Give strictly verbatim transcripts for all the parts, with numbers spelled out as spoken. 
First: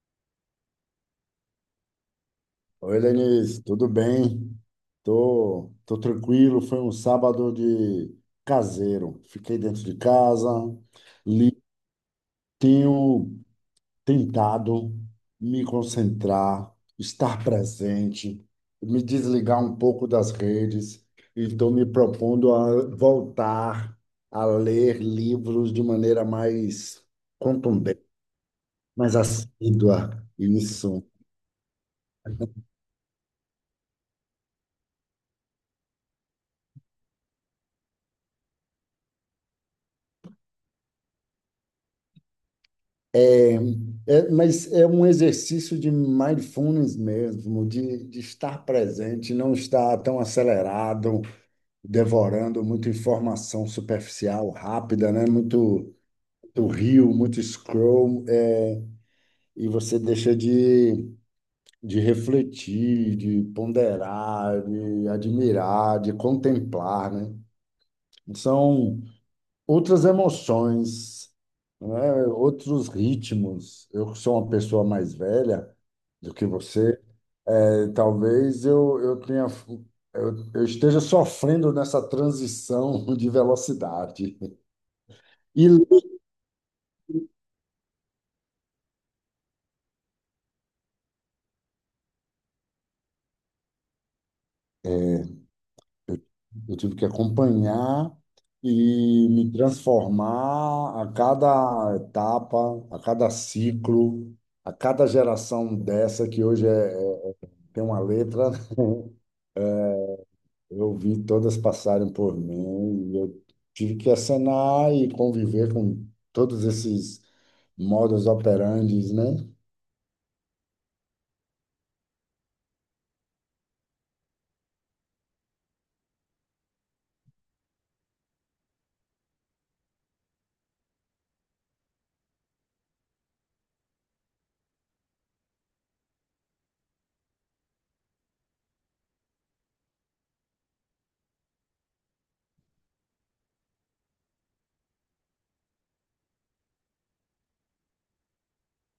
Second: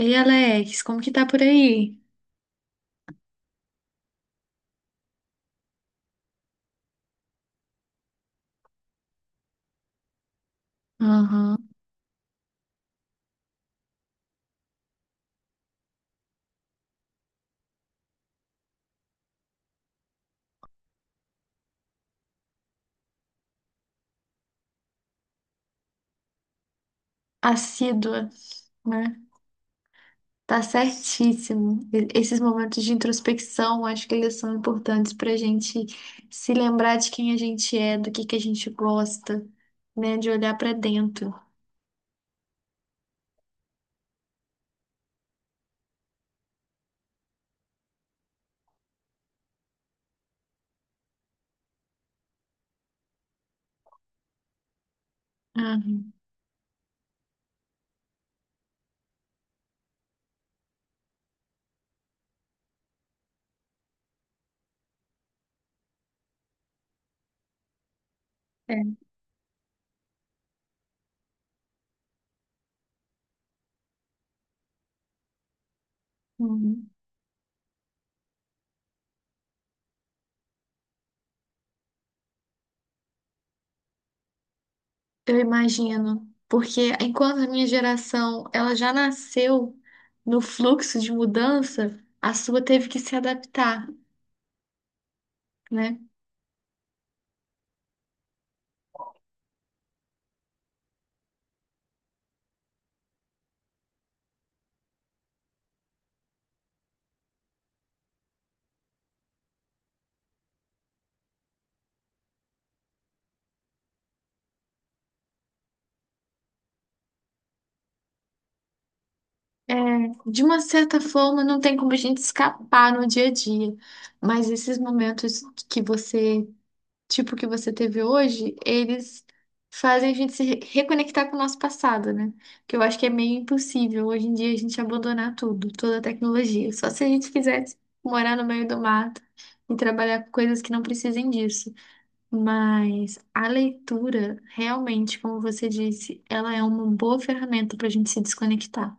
Ei, Alex, como que tá por aí? Oi, Lenise, tudo bem? Tô, tô tranquilo. Foi um sábado de caseiro. Fiquei dentro de casa, li, Aham. tenho tentado me concentrar, estar presente, me desligar um pouco das redes e estou me propondo a voltar a ler livros de maneira mais contundente, Assídua, mais né? assídua. Tá Isso. certíssimo. E- Esses momentos de introspecção, acho que eles são importantes pra gente se lembrar de quem a gente é, do que que a gente gosta, né? De olhar pra dentro. É, mas é um exercício de mindfulness mesmo, de, de estar presente, não estar tão acelerado, devorando muita informação superficial, rápida, né? Muito, Aham. muito reel, muito scroll, é, e você deixa de, de refletir, de ponderar, de admirar, de contemplar, né? É. São outras emoções, né? Outros ritmos. Eu que sou uma pessoa mais velha do que Uhum. você. Talvez eu, eu tenha, eu, eu esteja sofrendo nessa transição de velocidade. Eu E lento. imagino, porque enquanto a minha geração, ela já nasceu no fluxo de mudança, a sua teve que se adaptar, né? Eu tive que acompanhar e me transformar a cada etapa, a cada ciclo, a cada geração dessa que hoje é, é- tem uma letra. Eu vi todas passarem por mim e eu tive que acenar e conviver com todos esses modus operandes, né? É, de uma certa forma, não tem como a gente escapar no dia a dia, mas esses momentos que você, tipo que você teve hoje, eles fazem a gente se re- reconectar com o nosso passado, né? Que eu acho que é meio impossível hoje em dia a gente abandonar tudo, toda a tecnologia. Só se a gente quisesse morar no meio do mato e trabalhar com coisas que não precisem disso. Mas a leitura, realmente, como você disse, ela é uma boa ferramenta para a gente se desconectar.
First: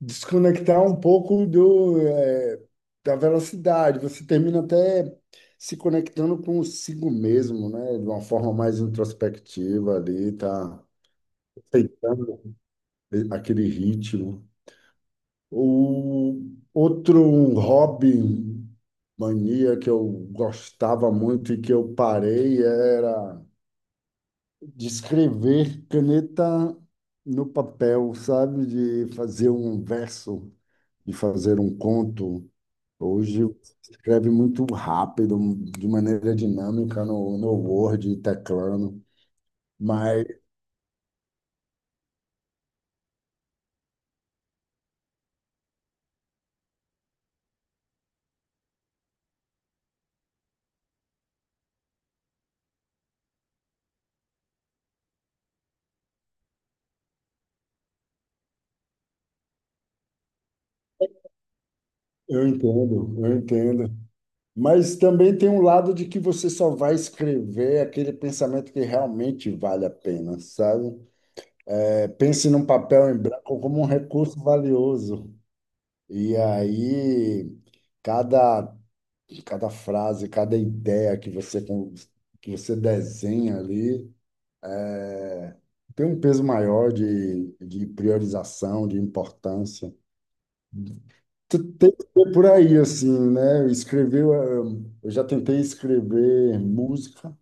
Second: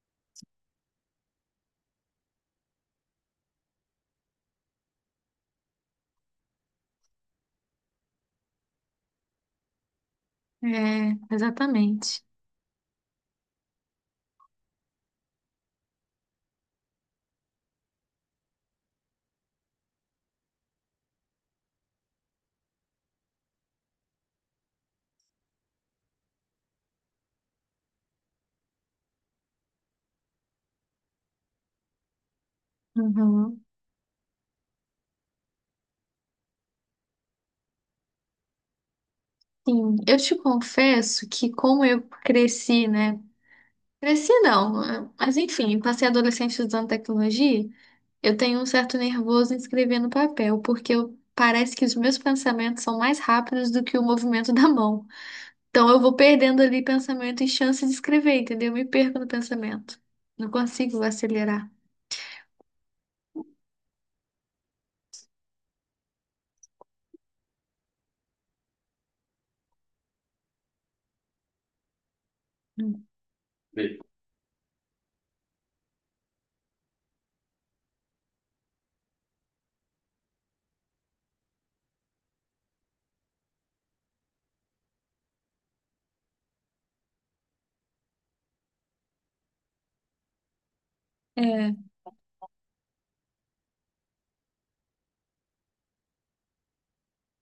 Desconectar um pouco do, eh, da velocidade. Você termina até se conectando consigo mesmo, né? De uma forma mais introspectiva ali, tá É, exatamente. aceitando aquele ritmo. O outro um hobby, mania que eu gostava muito e que eu parei era de escrever caneta no papel, sabe? De fazer um verso, de fazer um conto. Hoje Uhum. você escreve muito rápido, de maneira dinâmica no, no Word, teclando, Sim, eu mas te confesso que como eu cresci, né? Cresci não, eh, mas enfim, passei adolescente usando tecnologia, eu tenho um certo nervoso em escrever no papel, porque eu- parece que os meus pensamentos são mais rápidos do que o movimento da mão. Então eu vou perdendo ali pensamento e chance de escrever, entendeu? Eu me perco no pensamento. Não consigo acelerar. eu entendo, eu entendo. Mas também tem um lado de que você só vai escrever aquele pensamento que realmente vale a pena, sabe? É, pense num Hum. papel em branco como um recurso valioso. E aí, cada, cada frase, cada ideia que você, con- que você desenha ali. É, tem um peso maior de, de priorização, de importância. Tu É Tem que ser por aí, assim, né? Escrever, eh, eu já tentei escrever música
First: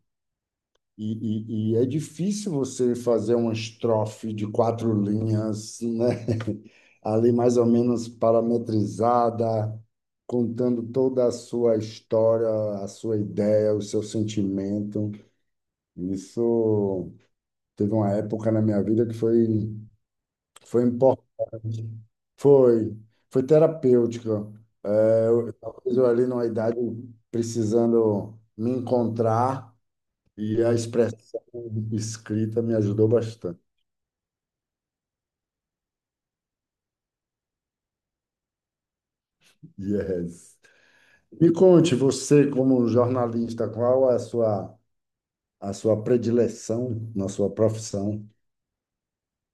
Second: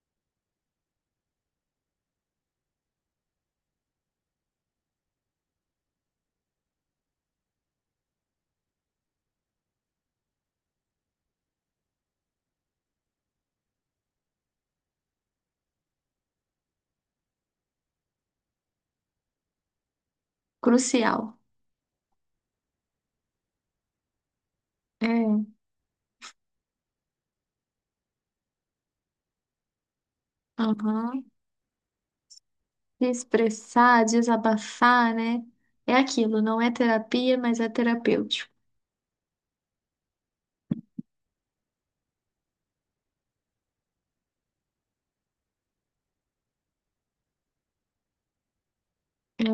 e, e, e é difícil você fazer uma estrofe de quatro linhas, né? Ali mais ou menos parametrizada, contando toda a sua história, a sua ideia, o seu sentimento. Isso teve uma época na minha vida que foi. Foi crucial. importante. Foi, foi terapêutica. É, eu, É. talvez eu ali numa idade precisando me encontrar e a Aham. expressão escrita me De ajudou bastante. expressar, desabafar, né? É aquilo, não é terapia, mas é terapêutico. Yes. Me conte, você como jornalista, qual é a sua, a sua predileção na sua profissão? É,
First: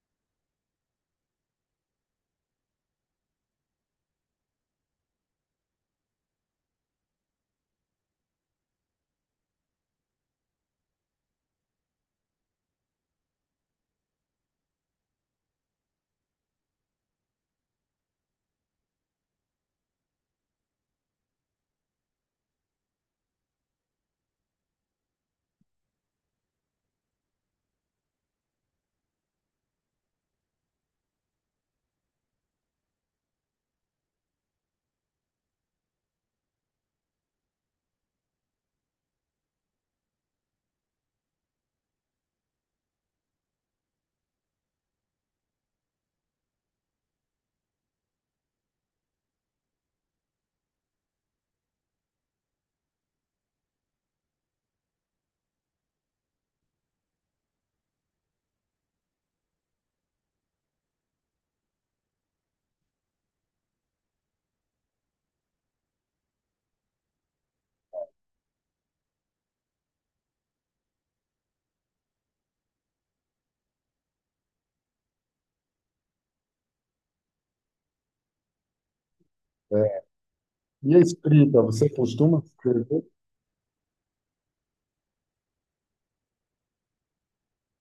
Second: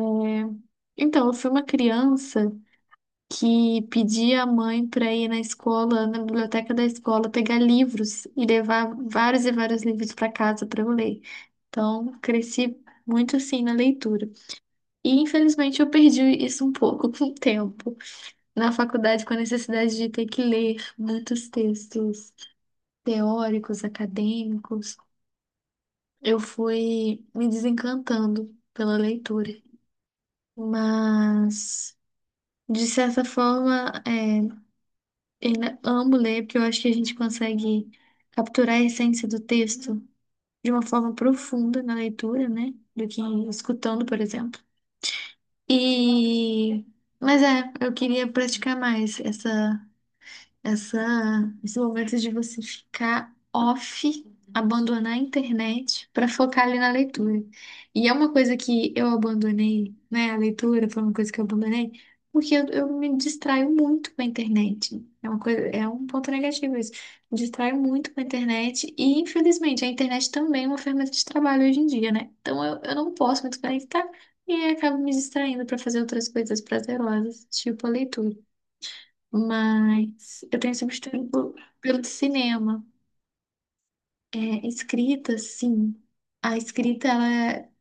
então, eu fui uma criança que pedia à mãe para ir na escola, na biblioteca da escola, pegar livros e levar vários e vários livros para casa para eu ler. Então, cresci muito assim na leitura. E infelizmente eu perdi isso um pouco com o tempo. Na faculdade, com a necessidade de ter que ler muitos textos teóricos, acadêmicos. Eu fui me desencantando pela leitura, mas de certa forma, é, ainda amo ler porque eu acho que a gente consegue capturar a essência do texto de uma forma profunda na leitura, né? Do que escutando, por exemplo. E mas é, eu queria praticar mais essa essa, esse momento de você ficar off, abandonar a internet para focar ali na leitura. E é uma coisa que eu abandonei, né? A leitura foi uma coisa que eu abandonei, porque eu, eu me distraio muito com a internet. É uma coisa, é um ponto negativo isso. Me distraio muito com a internet e, infelizmente, a internet também é uma ferramenta de trabalho hoje em dia, né? Então eu, eu não posso me desconectar e acabo me distraindo para fazer outras coisas prazerosas, tipo a leitura. É, Mas eu tenho esse e a mistério pelo, escrita, você pelo costuma cinema. escrever? É, escrita, sim. A escrita, ela, é-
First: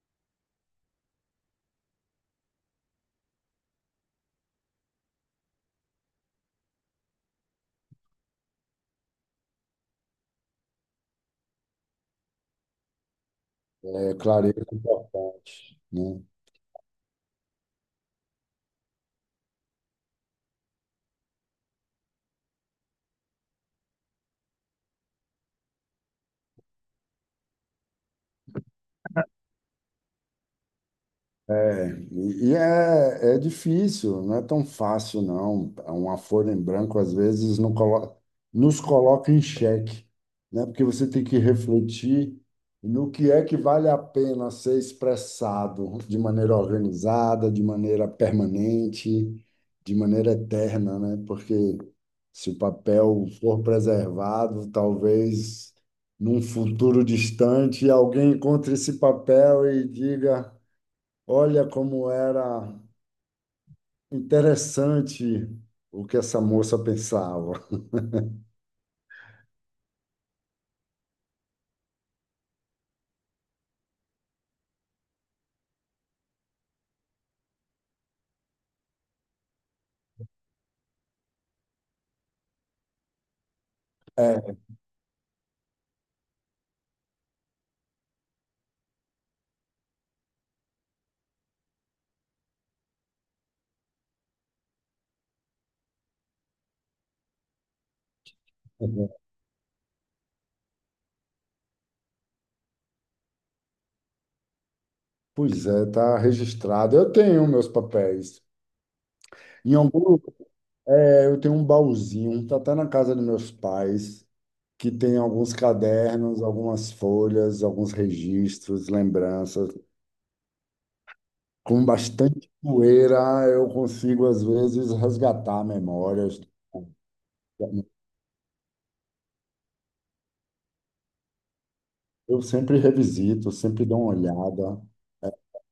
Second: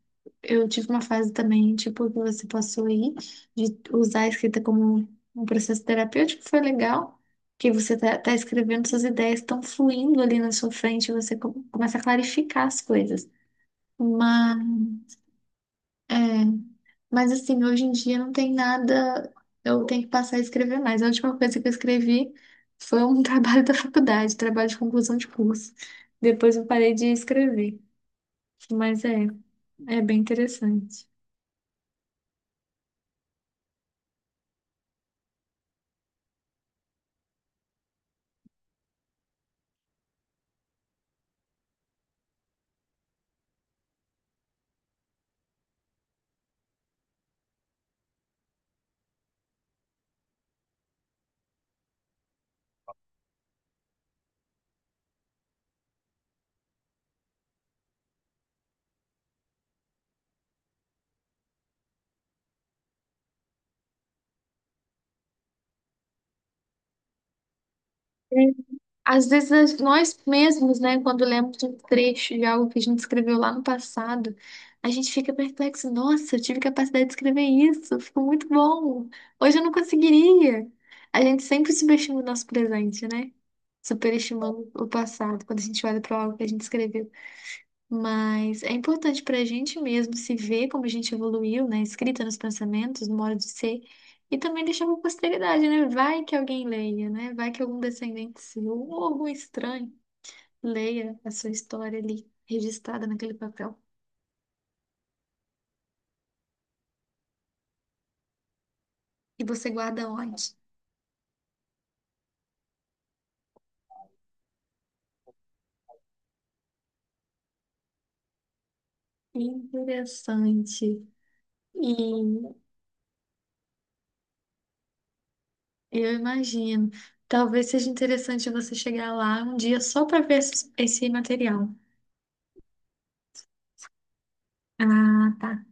eu tive uma fase também, tipo, que você passou aí, de usar a escrita como um processo terapêutico, foi legal, que você tá, tá escrevendo, suas ideias estão fluindo ali na sua frente, você co- começa a clarificar as coisas. É, clareza é importante, É, né? mas assim, hoje em dia não tem nada, eu tenho que passar a escrever mais. A última coisa que eu escrevi foi um trabalho da faculdade, trabalho de conclusão de curso. Depois eu parei de escrever, mas é, é bem interessante. É, e e é, é difícil, não é tão fácil, não. Uma folha em branco, às vezes, não colo- nos coloca em xeque, né? Porque você tem que refletir no que é que vale a pena ser expressado de maneira organizada, de maneira permanente, de maneira eterna, né? Porque se o papel for preservado, talvez num futuro distante alguém encontre esse papel e diga. Olha como era interessante o que essa moça pensava. Às vezes nós nós mesmos, né, quando lemos um trecho de algo que a gente escreveu lá no passado, a gente fica perplexo, nossa, eu tive capacidade de escrever isso, ficou muito bom. Hoje eu não conseguiria. A gente sempre subestima o nosso presente, né? É, Superestimando o passado quando a gente olha para algo que a gente escreveu. Mas é importante para a gente mesmo se ver como a gente evoluiu, né? Escrita nos pensamentos, no modo de ser. E também deixar para posteridade, né? Vai que alguém leia, né? Vai que algum descendente seu ou algum estranho leia a sua história ali, registrada naquele papel. pois é, está registrado. Eu tenho meus papéis. E você Em guarda algum, onde? é, eu tenho um baúzinho, está até na casa dos meus pais, que tem alguns cadernos, algumas folhas, alguns registros, lembranças. Interessante. Com bastante E poeira, eu consigo, às vezes, resgatar eu memórias. imagino. Talvez seja interessante você chegar lá um dia só para ver esse esse material. Eu sempre revisito, sempre dou uma olhada. Ah, tá.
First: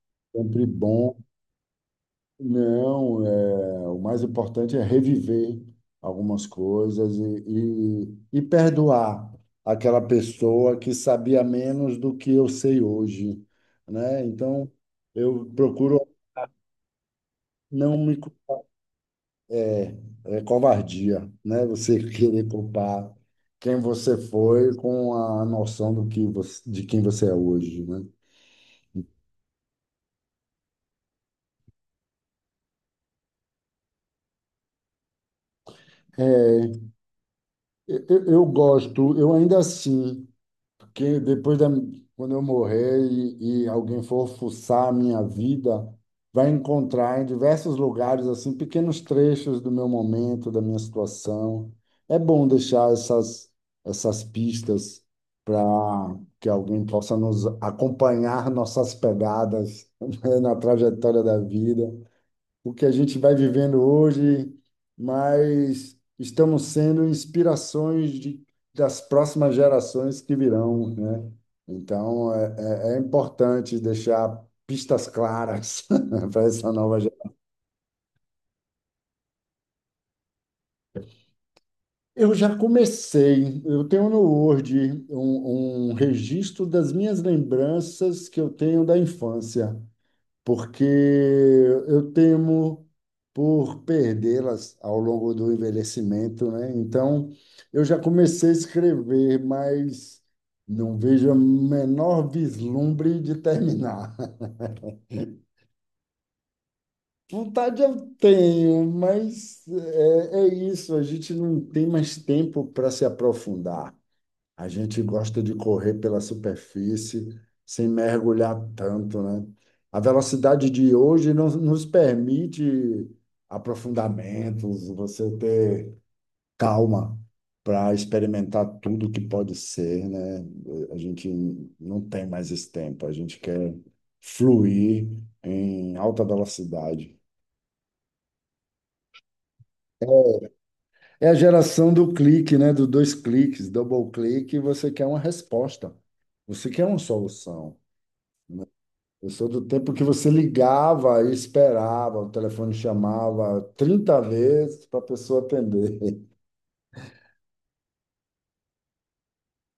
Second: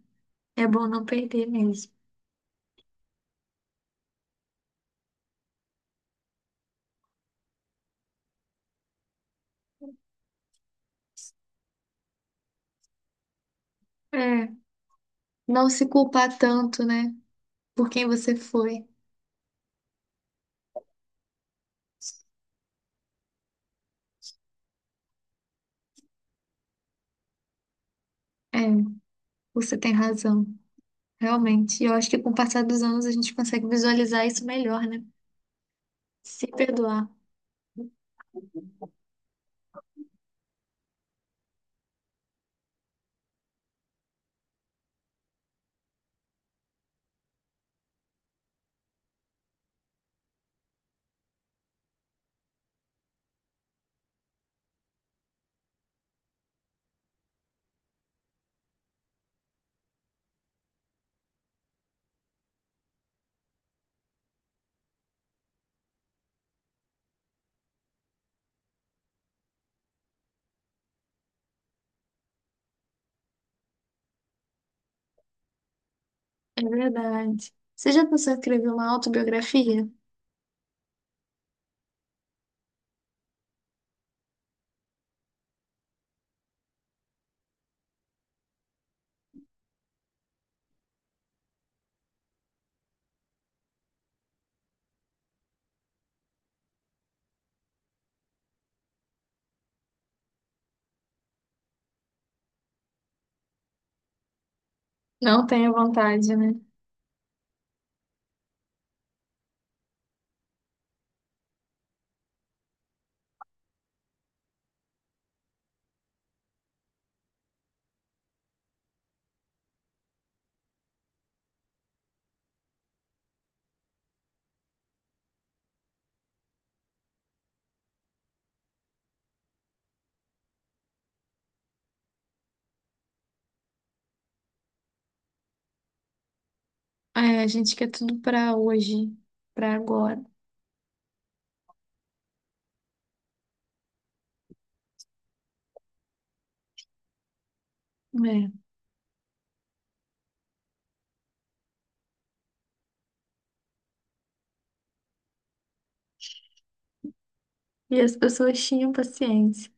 É Sempre bom não bom. perder mesmo. Não, é, o mais importante é reviver algumas coisas e, e, e perdoar aquela pessoa que sabia menos do que eu sei hoje, né? É. Então, eu Não se procuro culpar tanto, né? Por não quem me... cu- você foi. é covardia, né? Você querer culpar quem você foi com a noção do que você, de quem você é hoje, né? É, você tem razão. Realmente. E eu acho que com o passar dos anos a gente consegue visualizar isso melhor, né? Se É, perdoar. Eu, eu gosto, eu ainda assim. Porque depois da, quando eu morrer e, e alguém for fuçar a minha vida, vai encontrar em diversos lugares assim pequenos trechos do meu momento, da minha situação. É bom deixar essas essas pistas para que alguém possa nos acompanhar nossas pegadas, né, na trajetória da vida o que a gente vai vivendo hoje, mas estamos sendo inspirações de, das próximas gerações que virão, né? Então, é, é, é importante deixar pistas claras para É essa nova geração. verdade. Você já pensou em escrever uma autobiografia? Eu já comecei, eu tenho no Word um, um registro das minhas lembranças que eu tenho da infância. Porque eu temo por perdê-las ao longo do envelhecimento, né? Então, eu já comecei a escrever, mas não vejo o menor vislumbre de terminar. Não tenho vontade, né? Vontade eu tenho, mas é, é isso, a gente não tem mais tempo para se aprofundar. A gente gosta de correr pela superfície sem mergulhar tanto, né? A velocidade de hoje não nos permite aprofundamentos, você ter calma para experimentar tudo que pode ser, né? A gente não tem mais esse tempo, a gente quer fluir em alta velocidade. É, a gente quer tudo pra hoje, pra agora. É a geração do clique, né? Do dois cliques, double clique, você quer uma resposta. Você quer uma solução. Né? Eu sou do tempo que você ligava e esperava, o telefone chamava trinta vezes para a pessoa atender. E as pessoas tinham paciência.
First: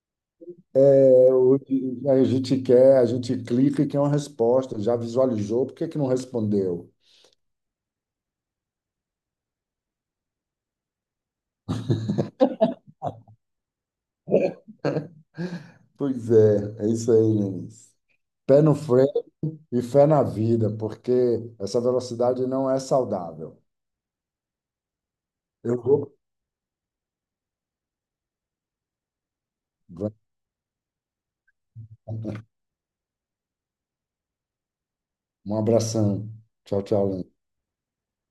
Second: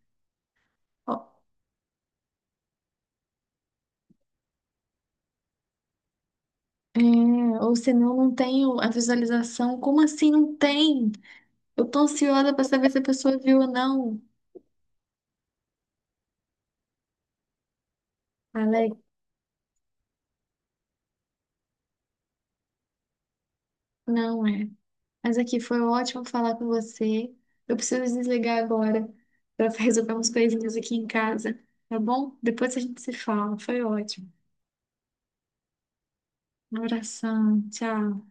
Ó, É, hoje a gente quer, a gente clica e quer uma resposta, já visualizou, por que que não respondeu? é, ou senão não tenho a visualização. Como assim não tem? Eu tô ansiosa pra saber se a pessoa viu ou não. Pois é, é isso aí, Lenice. Pé no Alex. freio e fé na vida, porque essa velocidade não é saudável. Não é. Mas aqui Eu foi vou. ótimo falar com você. Eu preciso desligar agora para resolver umas coisinhas aqui em casa, tá bom? Depois a gente se fala. Foi ótimo. Um abração. Um Tchau, tchau, Lenice. abração. Tchau.